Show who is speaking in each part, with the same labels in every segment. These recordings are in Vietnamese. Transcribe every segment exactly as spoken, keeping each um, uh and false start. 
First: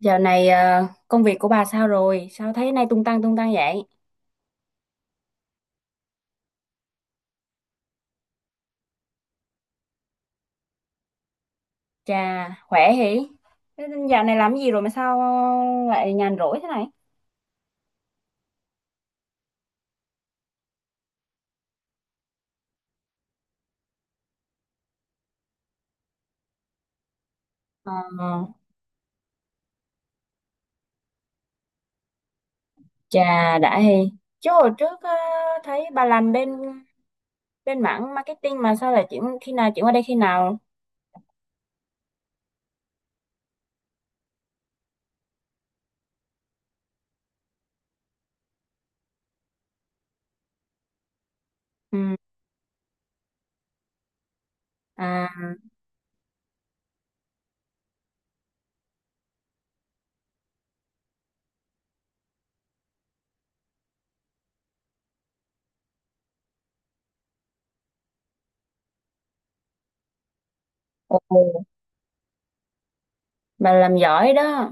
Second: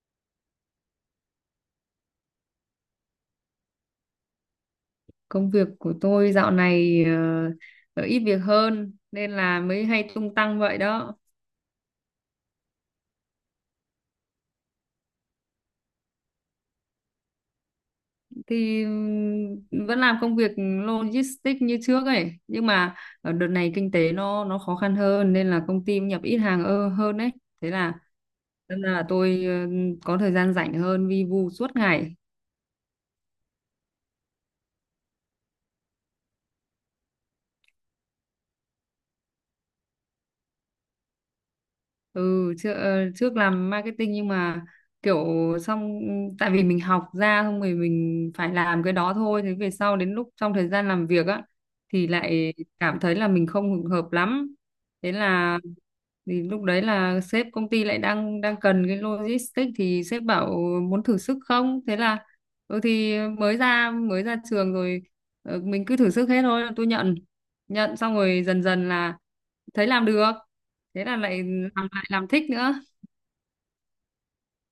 Speaker 1: Dạo này ờ, công việc của bà sao rồi? Sao thấy nay tung tăng tung tăng vậy?
Speaker 2: Công việc của tôi dạo này ờ, ít việc hơn nên là mới hay tung tăng vậy đó.
Speaker 1: Chà, khỏe hỉ? Thế dạo này làm gì rồi mà sao lại nhàn rỗi thế này?
Speaker 2: Thì ừm, vẫn làm công việc logistics như trước ấy, nhưng mà ở đợt này kinh tế nó nó khó khăn hơn nên là công ty nhập ít hàng ơ- hơn đấy. Thế
Speaker 1: Ờ,
Speaker 2: là nên là tôi ờ, có thời gian rảnh hơn, vi vu suốt ngày.
Speaker 1: Chà, đã hỉ. Chứ hồi trước ờ, thấy bà làm bên bên mảng marketing mà sao lại chuyển khi nào chuyển qua đây khi nào?
Speaker 2: Ừ, trước ờ, trước làm marketing nhưng mà kiểu xong, tại vì mình học ra xong rồi mình phải làm cái đó thôi. Thế về sau, đến lúc trong thời gian làm việc á
Speaker 1: Ừ.
Speaker 2: thì lại cảm thấy là mình không hợp lắm. Thế
Speaker 1: À.
Speaker 2: là thì lúc đấy là sếp công ty lại đang đang cần cái logistics, thì sếp bảo muốn thử sức không. Thế là, ừ, thì mới ra mới ra trường rồi, ờ, mình cứ thử sức hết thôi. Tôi nhận nhận xong rồi dần dần là thấy làm được, thế là
Speaker 1: Ồ.
Speaker 2: lại làm, lại làm thích nữa.
Speaker 1: Bà làm giỏi đó.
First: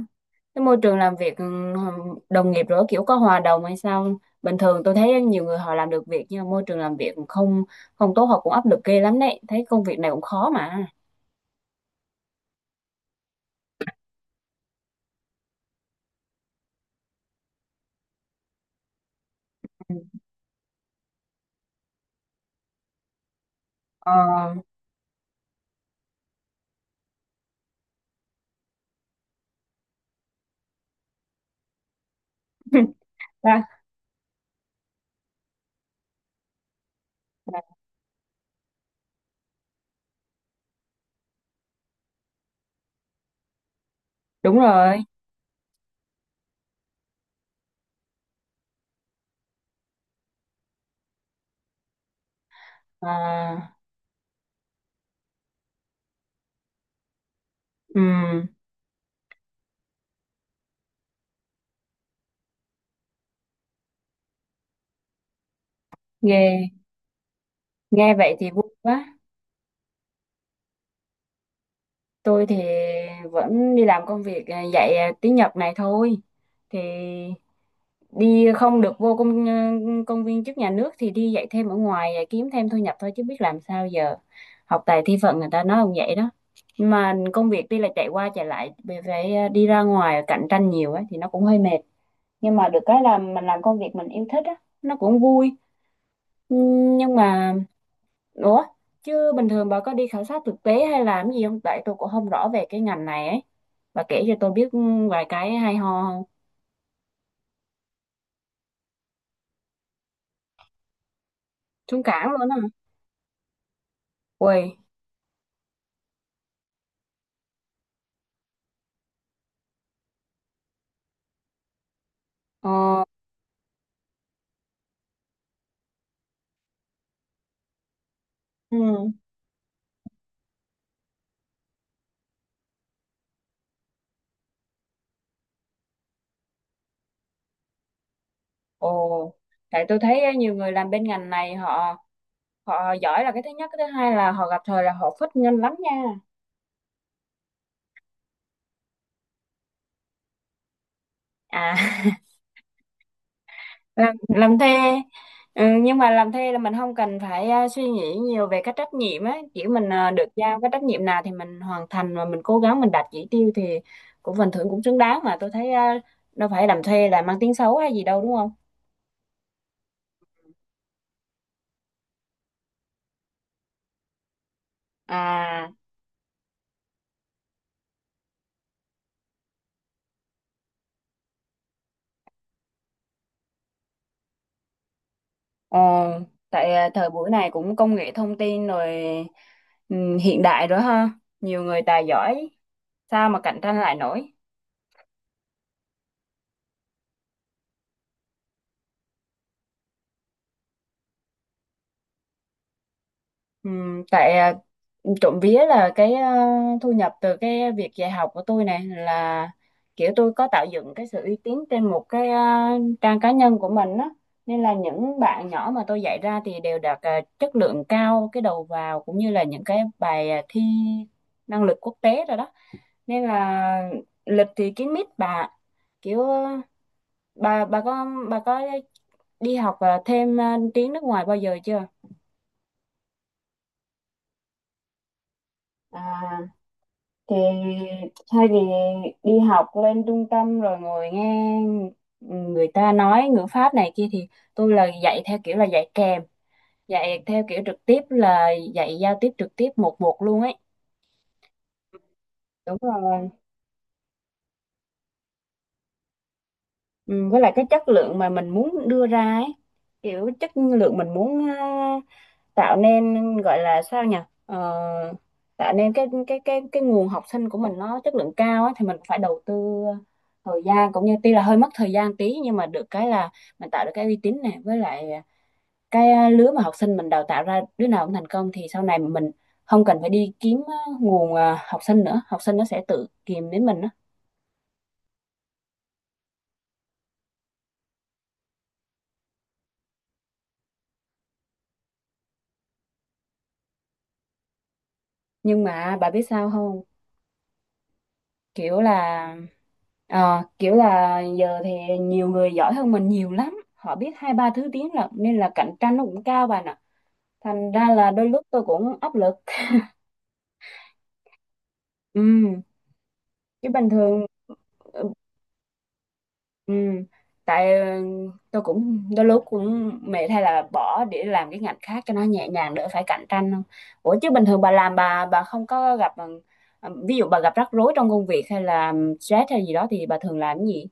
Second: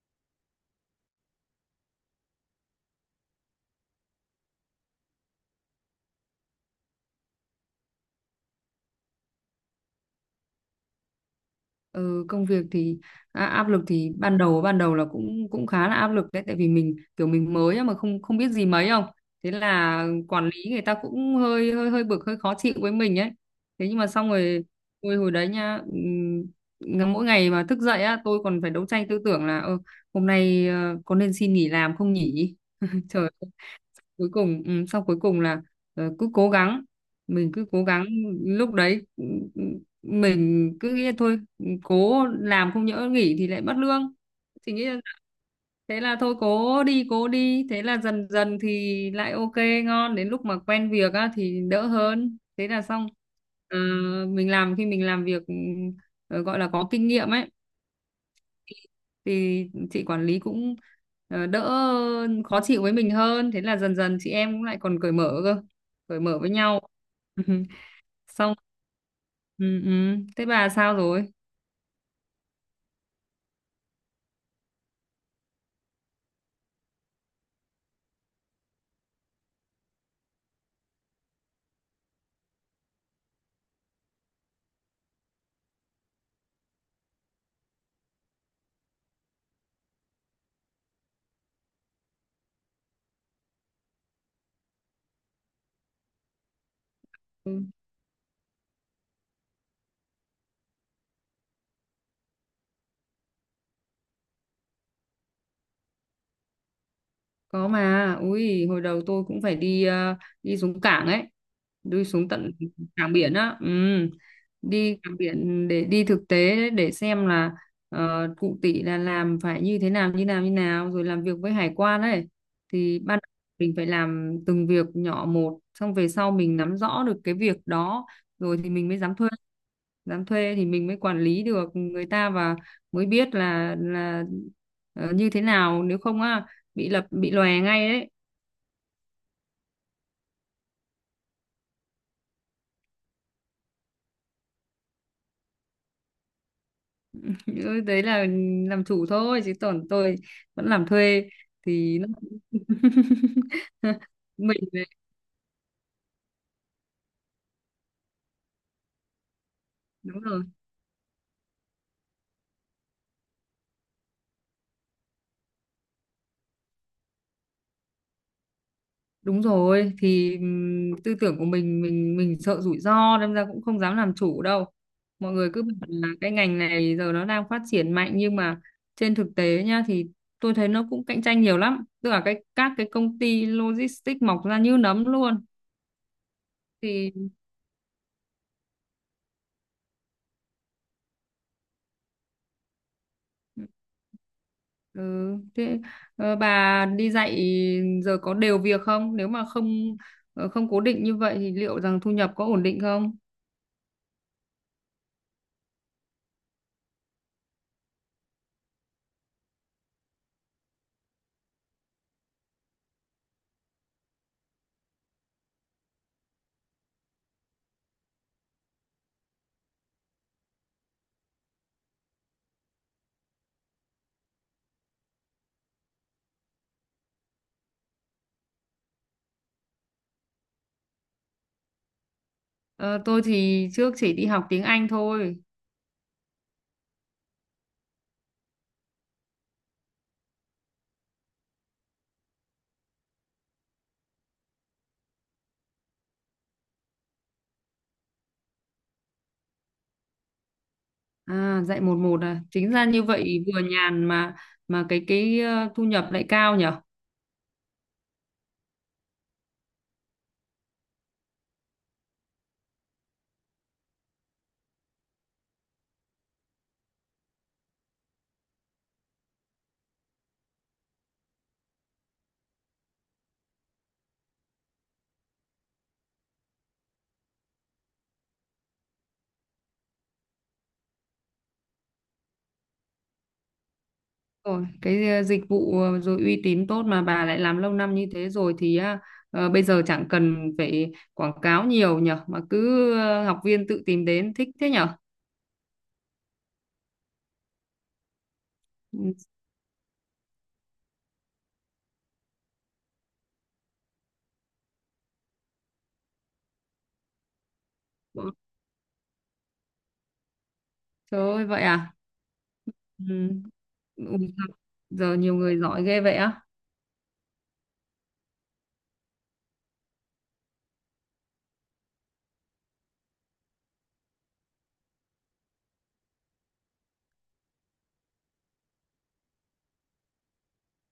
Speaker 1: Cái môi trường làm việc, ừm, đồng nghiệp rồi kiểu có hòa đồng hay sao? Bình thường tôi thấy nhiều người họ làm được việc nhưng mà môi trường làm việc không không tốt, họ cũng áp lực ghê lắm đấy, thấy công việc này cũng khó mà.
Speaker 2: Ừ, công việc thì à, áp lực thì ban đầu ban đầu là cũng cũng khá là áp lực đấy. Tại vì mình kiểu mình mới á mà không không biết gì mấy, không? Thế
Speaker 1: Ừ.
Speaker 2: là quản lý người ta cũng hơi hơi hơi bực, hơi khó chịu với mình ấy. Thế nhưng mà
Speaker 1: ờ,
Speaker 2: xong rồi, hồi hồi đấy nha, ừm, ngà- mỗi ngày mà thức dậy á, tôi còn phải đấu tranh tư tưởng là "Ơ, hôm nay ờ, có nên xin nghỉ làm không nhỉ?" Trời.
Speaker 1: ra-
Speaker 2: Cuối cùng, ừ, sau cuối cùng là ờ, cứ cố gắng, mình cứ cố gắng. Lúc đấy, ừ, ừ, mình cứ nghĩ là thôi, ừ, cố làm, không nhỡ nghỉ thì lại mất lương.
Speaker 1: Đúng
Speaker 2: Thì nghĩ là,
Speaker 1: rồi.
Speaker 2: thế là thôi cố đi cố đi, thế là dần dần thì lại ok, ngon. Đến lúc mà quen việc á thì đỡ hơn, thế là xong.
Speaker 1: à,
Speaker 2: Ờ, mình làm khi mình làm việc, ừ, ờ, gọi là có kinh nghiệm ấy,
Speaker 1: ừm,
Speaker 2: thì chị quản lý cũng ờ, đỡ khó chịu với mình hơn. Thế là dần dần chị em cũng lại còn cởi mở cơ, cởi mở với
Speaker 1: nghe
Speaker 2: nhau.
Speaker 1: nghe vậy thì
Speaker 2: Xong,
Speaker 1: vui quá.
Speaker 2: ừ, ừ. Thế bà sao rồi?
Speaker 1: Tôi thì vẫn đi làm công việc, à, dạy à, tiếng Nhật này thôi, thì đi không được vô công ờ, công viên chức nhà nước thì đi dạy thêm ở ngoài, à, kiếm thêm thu nhập thôi chứ biết làm sao giờ. Học tài thi phận người ta nói không vậy đó. Nhưng mà công việc đi là chạy qua chạy lại, về phải, à, đi ra ngoài cạnh tranh nhiều ấy thì nó cũng hơi mệt. Nhưng mà được cái là mình làm công việc mình yêu thích á, nó cũng vui. Ừm, nhưng mà
Speaker 2: Ừ.
Speaker 1: ủa, chứ bình thường bà có đi khảo sát thực tế hay làm gì không? Tại tôi cũng không rõ về cái ngành này ấy, bà kể cho tôi biết ừ, vài cái hay ho không?
Speaker 2: Có mà, ui, hồi đầu tôi cũng phải đi ờ, đi xuống cảng ấy,
Speaker 1: Trúng
Speaker 2: đi xuống
Speaker 1: cảng luôn á
Speaker 2: tận
Speaker 1: hả?
Speaker 2: cảng biển á, ừ.
Speaker 1: Ui.
Speaker 2: Đi cảng biển để đi thực tế đấy, để xem là ờ, cụ tỷ là làm phải như thế nào, như nào như nào, rồi làm việc với hải quan ấy. Thì
Speaker 1: ờ,
Speaker 2: ban đầu mình phải làm từng việc nhỏ một, xong về sau mình nắm rõ được cái việc đó rồi thì mình mới
Speaker 1: ừ.
Speaker 2: dám thuê. Dám thuê thì mình mới quản lý được người ta và mới biết là là ờ, như thế nào. Nếu không á bị lập bị lòe ngay đấy.
Speaker 1: Ồ, tại tôi thấy á, nhiều người làm bên ngành này họ, họ giỏi là cái thứ nhất, cái thứ hai là họ gặp thời là họ phất nhanh lắm nha.
Speaker 2: Ừ, đấy là làm chủ thôi, chứ còn tôi vẫn làm thuê
Speaker 1: À.
Speaker 2: thì nó
Speaker 1: làm làm
Speaker 2: mình
Speaker 1: thuê.
Speaker 2: đấy.
Speaker 1: Ừ, nhưng mà làm thuê là mình không cần phải, à, suy nghĩ nhiều về cái trách nhiệm á, chỉ mình, à,
Speaker 2: Đúng
Speaker 1: được
Speaker 2: rồi,
Speaker 1: giao cái trách nhiệm nào thì mình hoàn thành và mình cố gắng mình đạt chỉ tiêu thì cũng phần thưởng cũng xứng đáng, mà tôi thấy à, đâu phải làm thuê là mang tiếng xấu hay gì đâu đúng không?
Speaker 2: đúng rồi, thì ừm, tư tưởng của mình mình mình sợ rủi ro nên ra cũng không dám làm chủ đâu. Mọi người cứ
Speaker 1: À.
Speaker 2: bảo là cái ngành này giờ nó đang phát triển mạnh, nhưng mà trên thực tế nha, thì tôi thấy nó cũng cạnh tranh nhiều lắm, tức là cái các cái công ty logistics mọc ra như nấm luôn.
Speaker 1: Ồ, tại à, thời
Speaker 2: Thì
Speaker 1: buổi này cũng công nghệ thông tin rồi, ừ, hiện đại rồi ha, nhiều người tài giỏi sao mà cạnh tranh lại nổi.
Speaker 2: ừ, thế ờ, bà đi dạy giờ có đều việc không? Nếu mà không ờ, không cố định như vậy thì liệu rằng thu nhập có ổn định không?
Speaker 1: Ừ, tại à, trộm vía là cái, à, thu nhập từ cái việc dạy học của tôi này là kiểu tôi có tạo dựng cái sự uy tín trên một cái, à, trang cá nhân của mình á, nên là những bạn nhỏ mà tôi dạy ra thì đều đạt à, chất lượng cao, cái đầu vào cũng như là những cái bài à, thi năng lực quốc tế rồi đó, nên là lịch thì kín mít bà. Kiểu ờ, bà bà có bà có đi học ờ, thêm ờ, tiếng nước ngoài bao giờ chưa?
Speaker 2: Ờ, tôi thì trước chỉ đi học tiếng Anh thôi.
Speaker 1: À, thì thay vì đi học lên trung tâm rồi ngồi nghe người ta nói ngữ pháp này kia thì tôi là dạy theo kiểu là dạy kèm, dạy theo kiểu trực tiếp là dạy giao tiếp trực tiếp một một luôn ấy.
Speaker 2: À, dạy một một à. Chính
Speaker 1: Đúng
Speaker 2: ra như
Speaker 1: rồi.
Speaker 2: vậy vừa nhàn, mà mà cái cái ờ, thu nhập lại cao nhở?
Speaker 1: Ừ, với lại cái chất lượng mà mình muốn đưa ra ấy, kiểu chất lượng mình muốn, ờ, tạo nên gọi là sao nhỉ. Ờ, Tạo nên cái cái cái cái nguồn học sinh của mình nó chất lượng cao ấy, thì mình phải đầu tư thời gian, cũng như tuy là hơi mất thời gian tí nhưng mà được cái là mình tạo được cái uy tín này, với lại cái lứa mà học sinh mình đào tạo ra đứa nào cũng thành công thì sau này mình không cần phải đi kiếm ờ, nguồn ờ, học sinh nữa, học sinh nó sẽ tự tìm đến mình đó.
Speaker 2: Rồi, cái ờ, dịch vụ ờ, rồi uy tín tốt, mà bà lại làm lâu năm như thế rồi thì à, ờ, bây giờ chẳng cần phải quảng cáo nhiều nhở, mà cứ ờ, học viên tự tìm đến, thích thế nhở?
Speaker 1: Nhưng mà bà biết sao không, kiểu là, Ờ, kiểu là giờ thì nhiều người giỏi hơn mình nhiều lắm, họ biết hai ba thứ tiếng là nên là cạnh tranh nó cũng cao bạn ạ, thành ra là đôi
Speaker 2: Ừ,
Speaker 1: lúc tôi cũng áp lực.
Speaker 2: trời ơi, vậy à?
Speaker 1: Ừ.
Speaker 2: Ừ.
Speaker 1: Chứ bình thường.
Speaker 2: Ui,
Speaker 1: Ừ.
Speaker 2: giờ nhiều người giỏi ghê vậy á.
Speaker 1: Ừ. Tại ừ, tôi cũng đôi lúc cũng mệt hay là bỏ để làm cái ngành khác cho nó nhẹ nhàng đỡ phải cạnh tranh không? Ủa chứ bình thường bà làm bà bà không có gặp, ừ, ví dụ bà gặp rắc rối trong công việc hay là stress hay gì đó thì bà thường làm cái gì?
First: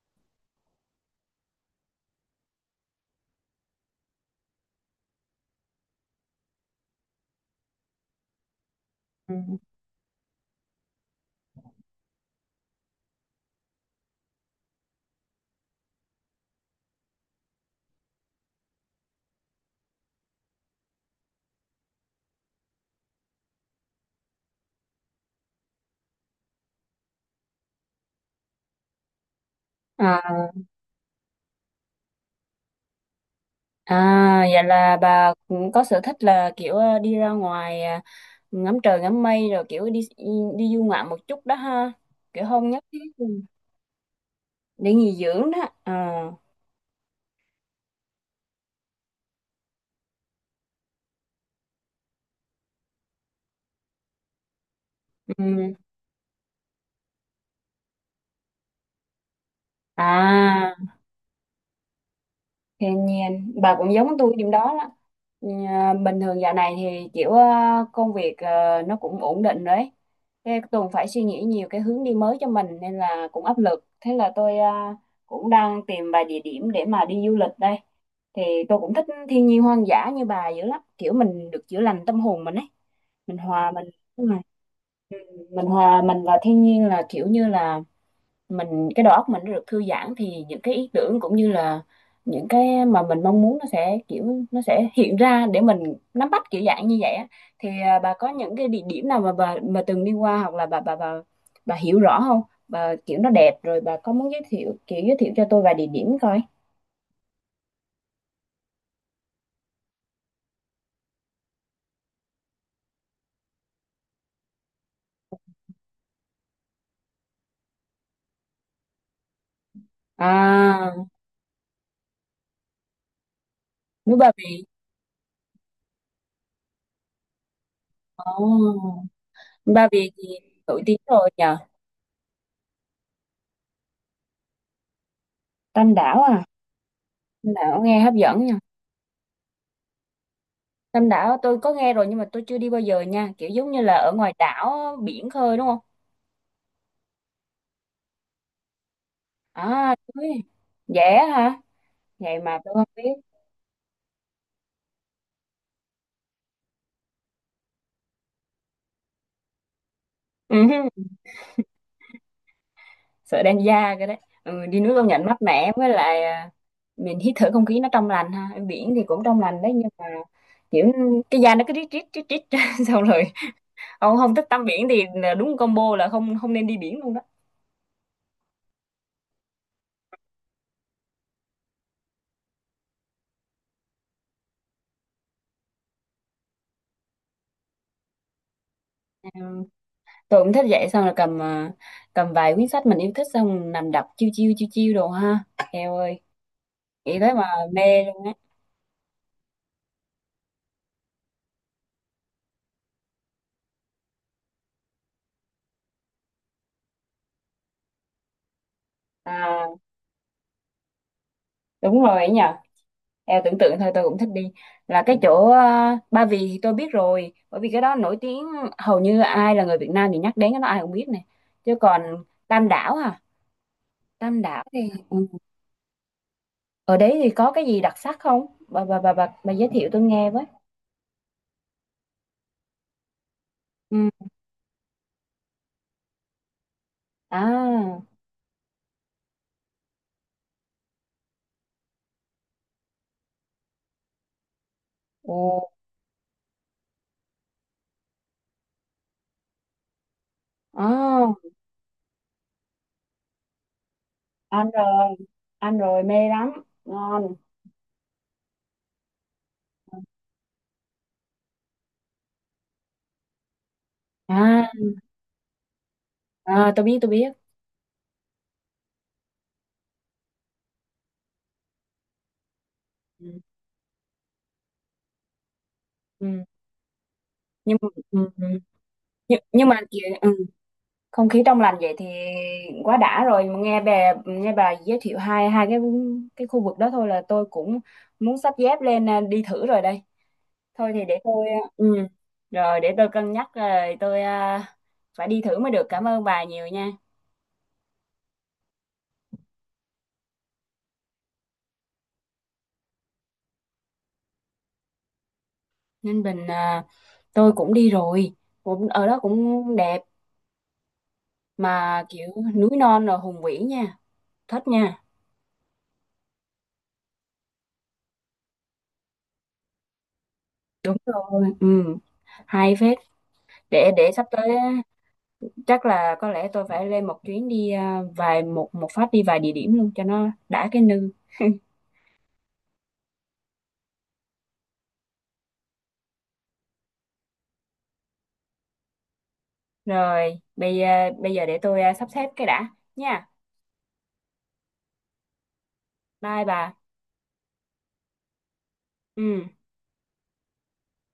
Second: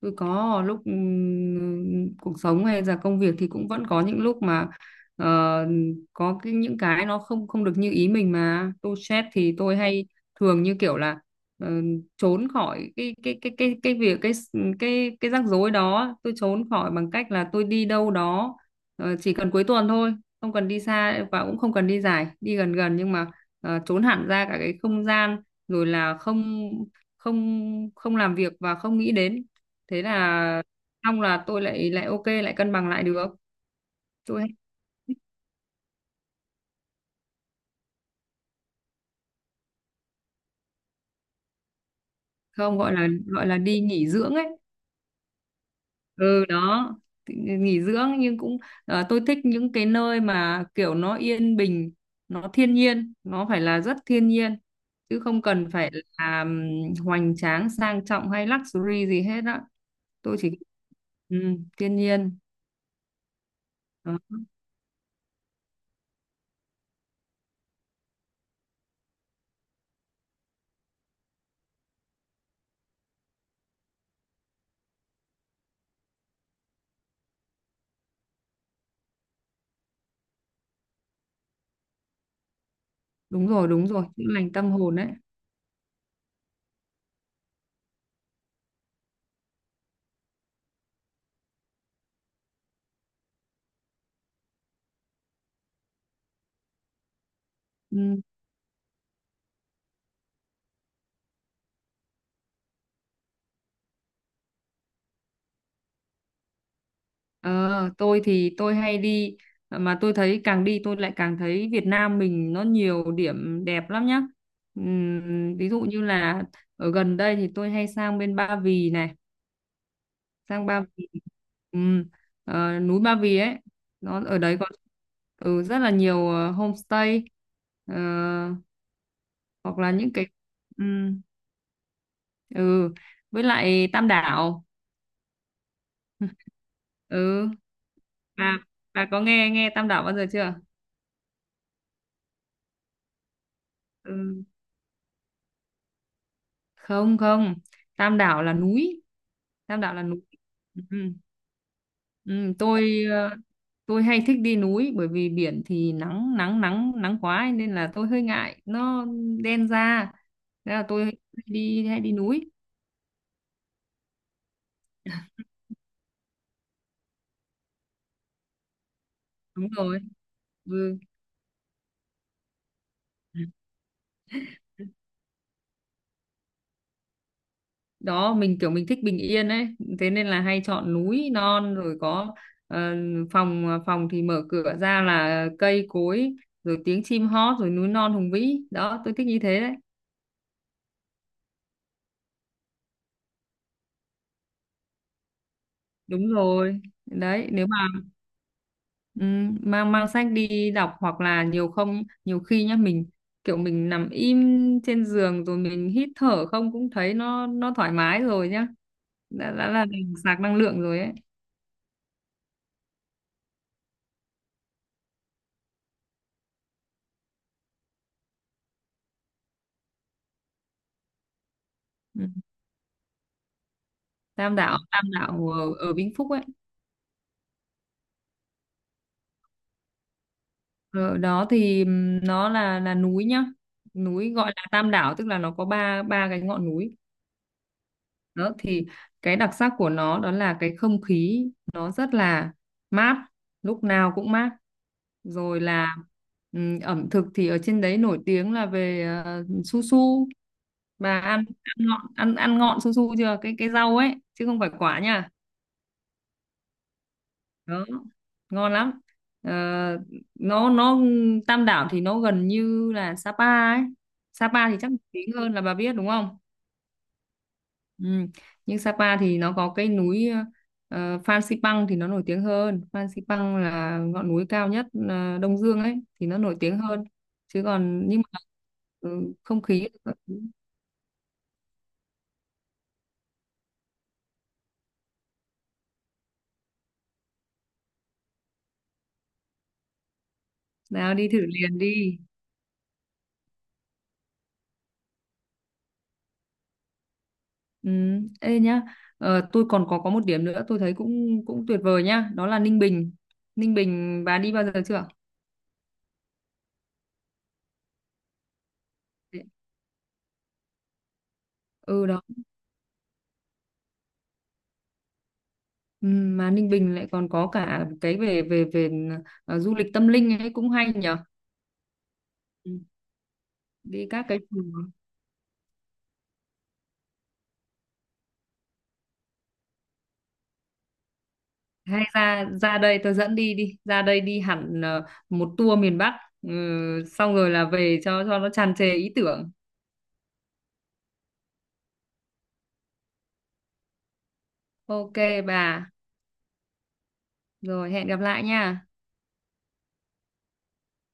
Speaker 2: Tôi có lúc ừm, cuộc sống hay là công việc thì cũng vẫn có những lúc mà ờ, có cái, những cái nó không không được như ý mình mà tôi stress,
Speaker 1: Ừ.
Speaker 2: thì tôi hay thường như kiểu là ờ, trốn khỏi cái cái cái cái cái việc, cái cái cái rắc rối đó. Tôi trốn khỏi bằng cách là tôi đi đâu đó, ờ, chỉ cần cuối tuần thôi, không cần đi xa và cũng không cần đi dài, đi gần gần nhưng mà ờ, trốn hẳn ra cả cái không gian, rồi là không không không làm việc và không nghĩ đến. Thế
Speaker 1: À.
Speaker 2: là xong, là tôi lại lại ok, lại cân bằng lại được.
Speaker 1: À,
Speaker 2: Tôi
Speaker 1: vậy là bà cũng có sở thích là kiểu ờ, đi ra ngoài ờ, ngắm trời ngắm mây rồi kiểu đi, đi du ngoạn một chút đó ha. Kiểu không
Speaker 2: không
Speaker 1: nhất
Speaker 2: gọi
Speaker 1: thiết
Speaker 2: là gọi là đi nghỉ dưỡng ấy.
Speaker 1: để nghỉ dưỡng đó. À.
Speaker 2: Ừ đó. Thì nghỉ dưỡng nhưng cũng ờ, tôi thích những cái nơi mà kiểu nó yên bình, nó thiên nhiên, nó phải là rất thiên nhiên, chứ không cần
Speaker 1: Ừ.
Speaker 2: phải là ừm, hoành tráng, sang trọng hay luxury gì hết á. Tôi chỉ,
Speaker 1: À.
Speaker 2: ừ, thiên nhiên.
Speaker 1: Thiên nhiên, bà cũng giống
Speaker 2: Đó.
Speaker 1: tôi điểm đó đó. Ừ, bình thường dạo này thì kiểu ờ, công việc ờ, nó cũng ổn định rồi ấy. Thế Tùng phải suy nghĩ nhiều cái hướng đi mới cho mình nên là cũng áp lực. Thế là tôi ờ, cũng đang tìm vài địa điểm để mà đi du lịch đây. Thì tôi cũng thích thiên nhiên hoang dã như bà dữ lắm. Kiểu mình được chữa lành tâm hồn mình ấy. Mình
Speaker 2: Đúng rồi,
Speaker 1: hòa
Speaker 2: đúng
Speaker 1: mình,
Speaker 2: rồi, chữa
Speaker 1: đúng rồi.
Speaker 2: lành tâm hồn đấy,
Speaker 1: Mình hòa mình vào thiên nhiên là kiểu như là mình, cái đầu óc mình nó được thư giãn thì những cái ý tưởng cũng như là những cái mà mình mong muốn nó sẽ, kiểu nó sẽ hiện ra để mình nắm bắt kiểu dạng như vậy á. Thì à, bà
Speaker 2: ừ.
Speaker 1: có những cái địa điểm nào mà bà mà từng đi qua hoặc là bà bà bà bà hiểu rõ không, bà kiểu nó đẹp rồi bà có muốn giới thiệu, kiểu giới thiệu cho tôi vài địa điểm coi.
Speaker 2: Ờ, tôi thì tôi hay đi, mà tôi thấy càng đi tôi lại càng thấy Việt Nam mình nó nhiều điểm đẹp lắm nhá. Ừm, ví dụ như là ở gần đây thì tôi hay sang bên Ba Vì này, sang Ba
Speaker 1: À,
Speaker 2: Vì, ừm, ờ, núi Ba Vì ấy,
Speaker 1: núi
Speaker 2: nó
Speaker 1: Ba
Speaker 2: ở đấy
Speaker 1: Vì.
Speaker 2: có, ừ, rất là nhiều ờ, homestay, ờ,
Speaker 1: Oh.
Speaker 2: hoặc
Speaker 1: Ba
Speaker 2: là
Speaker 1: Vì
Speaker 2: những
Speaker 1: thì
Speaker 2: cái,
Speaker 1: nổi tiếng
Speaker 2: ừm,
Speaker 1: rồi nhờ.
Speaker 2: ừ, với lại Tam Đảo.
Speaker 1: Tam Đảo à?
Speaker 2: Ừ,
Speaker 1: Tam Đảo nghe hấp dẫn nhờ.
Speaker 2: bà bà có nghe nghe Tam Đảo bao giờ chưa?
Speaker 1: Tam Đảo tôi có nghe rồi nhưng mà tôi chưa đi bao giờ nha, kiểu giống như là ở ngoài
Speaker 2: Ừ.
Speaker 1: đảo biển khơi đúng không?
Speaker 2: Không, không, Tam Đảo là núi. Tam Đảo
Speaker 1: À,
Speaker 2: là núi,
Speaker 1: tôi...
Speaker 2: ừ.
Speaker 1: Dễ hả? Vậy
Speaker 2: Ừ,
Speaker 1: mà tôi không
Speaker 2: tôi
Speaker 1: biết.
Speaker 2: ờ, tôi hay thích đi núi, bởi vì biển thì nắng nắng nắng nắng quá ấy, nên là tôi hơi ngại nó đen da,
Speaker 1: Ừ.
Speaker 2: thế là tôi hay đi hay đi núi.
Speaker 1: Sợ đen da cái đấy. Ừ, đi nước công nhận mát mẻ, với lại à, mình hít thở không khí nó trong lành ha. Ở biển thì cũng trong lành
Speaker 2: Đúng
Speaker 1: đấy nhưng
Speaker 2: rồi,
Speaker 1: mà kiểu
Speaker 2: ừ.
Speaker 1: cái da nó cứ rít rít rít rít xong rồi ông không thích tắm biển thì là đúng combo, là không không nên đi biển luôn đó.
Speaker 2: Đó, mình kiểu mình thích bình yên ấy, thế nên là hay chọn núi non rồi, có ờ, phòng ờ, phòng thì mở cửa ra là cây cối, rồi tiếng chim hót, rồi núi non hùng vĩ đó, tôi thích
Speaker 1: Ừ,
Speaker 2: như thế đấy.
Speaker 1: tôi cũng thích vậy, xong rồi cầm, à, cầm vài quyển sách mình yêu thích xong nằm đọc chiêu chiêu chiêu chiêu đồ ha. Eo ơi,
Speaker 2: Đúng rồi
Speaker 1: nghĩ tới mà
Speaker 2: đấy, nếu mà
Speaker 1: mê luôn á.
Speaker 2: ừ, mang mang sách đi đọc, hoặc là nhiều không, nhiều khi nhá, mình kiểu mình nằm im trên giường rồi mình hít thở không, cũng thấy nó nó thoải mái rồi nhá. đã, đã
Speaker 1: À,
Speaker 2: là mình sạc năng lượng rồi ấy,
Speaker 1: đúng rồi ấy nhờ, em tưởng tượng thôi tôi cũng thích đi. Là cái chỗ ờ, Ba Vì thì tôi biết rồi bởi vì cái đó nổi tiếng, hầu như ai là người Việt Nam thì nhắc đến cái đó ai cũng biết nè, chứ còn
Speaker 2: ừ.
Speaker 1: Tam Đảo à, Tam
Speaker 2: Tam
Speaker 1: Đảo
Speaker 2: đảo
Speaker 1: thì
Speaker 2: Tam
Speaker 1: ừ.
Speaker 2: đảo ở, ở Vĩnh Phúc ấy.
Speaker 1: Ở đấy thì có cái gì đặc sắc không bà bà bà bà, bà, giới thiệu tôi nghe với.
Speaker 2: Ở đó thì ừm, nó là là núi nhá.
Speaker 1: Ừ.
Speaker 2: Núi gọi là Tam đảo tức là nó có ba ba cái ngọn núi.
Speaker 1: À.
Speaker 2: Đó thì cái đặc sắc của nó đó là cái không khí, nó rất là mát, lúc nào cũng mát.
Speaker 1: Ồ.
Speaker 2: Rồi là, ừm, ẩm thực thì ở trên đấy nổi tiếng là về, ờ, su su. Bà
Speaker 1: À,
Speaker 2: ăn ăn ngọn ăn ăn ngọn su su chưa? Cái cái rau ấy chứ không phải
Speaker 1: ăn
Speaker 2: quả
Speaker 1: rồi,
Speaker 2: nha.
Speaker 1: ăn rồi mê lắm, ngon.
Speaker 2: Đó, ngon lắm. Ờ, nó nó Tam Đảo thì nó gần như là Sapa ấy.
Speaker 1: À,
Speaker 2: Sapa thì chắc nổi tiếng hơn, là bà biết đúng không?
Speaker 1: à tôi biết tôi biết.
Speaker 2: Ừ. Nhưng Sapa thì nó có cái núi, uh, Phan Xipang thì nó nổi tiếng hơn. Phan
Speaker 1: Ừ.
Speaker 2: Xipang là ngọn núi cao nhất, ờ, Đông Dương ấy, thì nó
Speaker 1: Ừ.
Speaker 2: nổi tiếng hơn. Chứ
Speaker 1: Nhưng
Speaker 2: còn nhưng
Speaker 1: ừ.
Speaker 2: mà,
Speaker 1: Ừ.
Speaker 2: ừ,
Speaker 1: nhưng
Speaker 2: không
Speaker 1: nhưng mà
Speaker 2: khí,
Speaker 1: kìa,
Speaker 2: ừ,
Speaker 1: ừ, không khí trong lành vậy thì quá đã rồi, nghe bà nghe bà giới thiệu hai hai cái cái khu vực đó thôi là tôi cũng muốn xách dép lên, à, đi thử rồi đây. Thôi thì
Speaker 2: nào
Speaker 1: để
Speaker 2: đi thử
Speaker 1: tôi, à,
Speaker 2: liền
Speaker 1: ừ,
Speaker 2: đi.
Speaker 1: rồi để tôi cân nhắc rồi tôi, à, phải đi thử mới được. Cảm ơn bà nhiều nha.
Speaker 2: Ừ, ê nhá, ờ, tôi còn có có một điểm nữa, tôi thấy cũng cũng tuyệt vời nhá, đó là Ninh Bình. Ninh Bình bà đi bao giờ chưa?
Speaker 1: Ninh Bình à, tôi cũng đi rồi, cũng ở đó cũng đẹp, mà
Speaker 2: Ừ đó.
Speaker 1: kiểu núi non rồi hùng vĩ nha, thích nha.
Speaker 2: Ừ, mà Ninh Bình lại còn có cả cái về về về ờ, du lịch tâm linh ấy, cũng hay
Speaker 1: Đúng
Speaker 2: nhở.
Speaker 1: rồi, ừ,
Speaker 2: Ừ,
Speaker 1: hay phết. để
Speaker 2: đi
Speaker 1: để
Speaker 2: các
Speaker 1: sắp
Speaker 2: cái
Speaker 1: tới
Speaker 2: chùa.
Speaker 1: chắc là có lẽ tôi phải lên một chuyến đi, à, vài, một một phát đi vài địa điểm luôn cho nó đã cái nư.
Speaker 2: Hay ra ra đây tôi dẫn đi đi, ra đây đi hẳn, ờ, một tour miền Bắc. Ừ, xong rồi là về, cho cho nó tràn trề ý tưởng.
Speaker 1: Rồi bây giờ, bây giờ để tôi, à, sắp xếp cái đã nha.
Speaker 2: Ok bà,
Speaker 1: Bye bà.
Speaker 2: rồi hẹn gặp lại nha.
Speaker 1: Ừ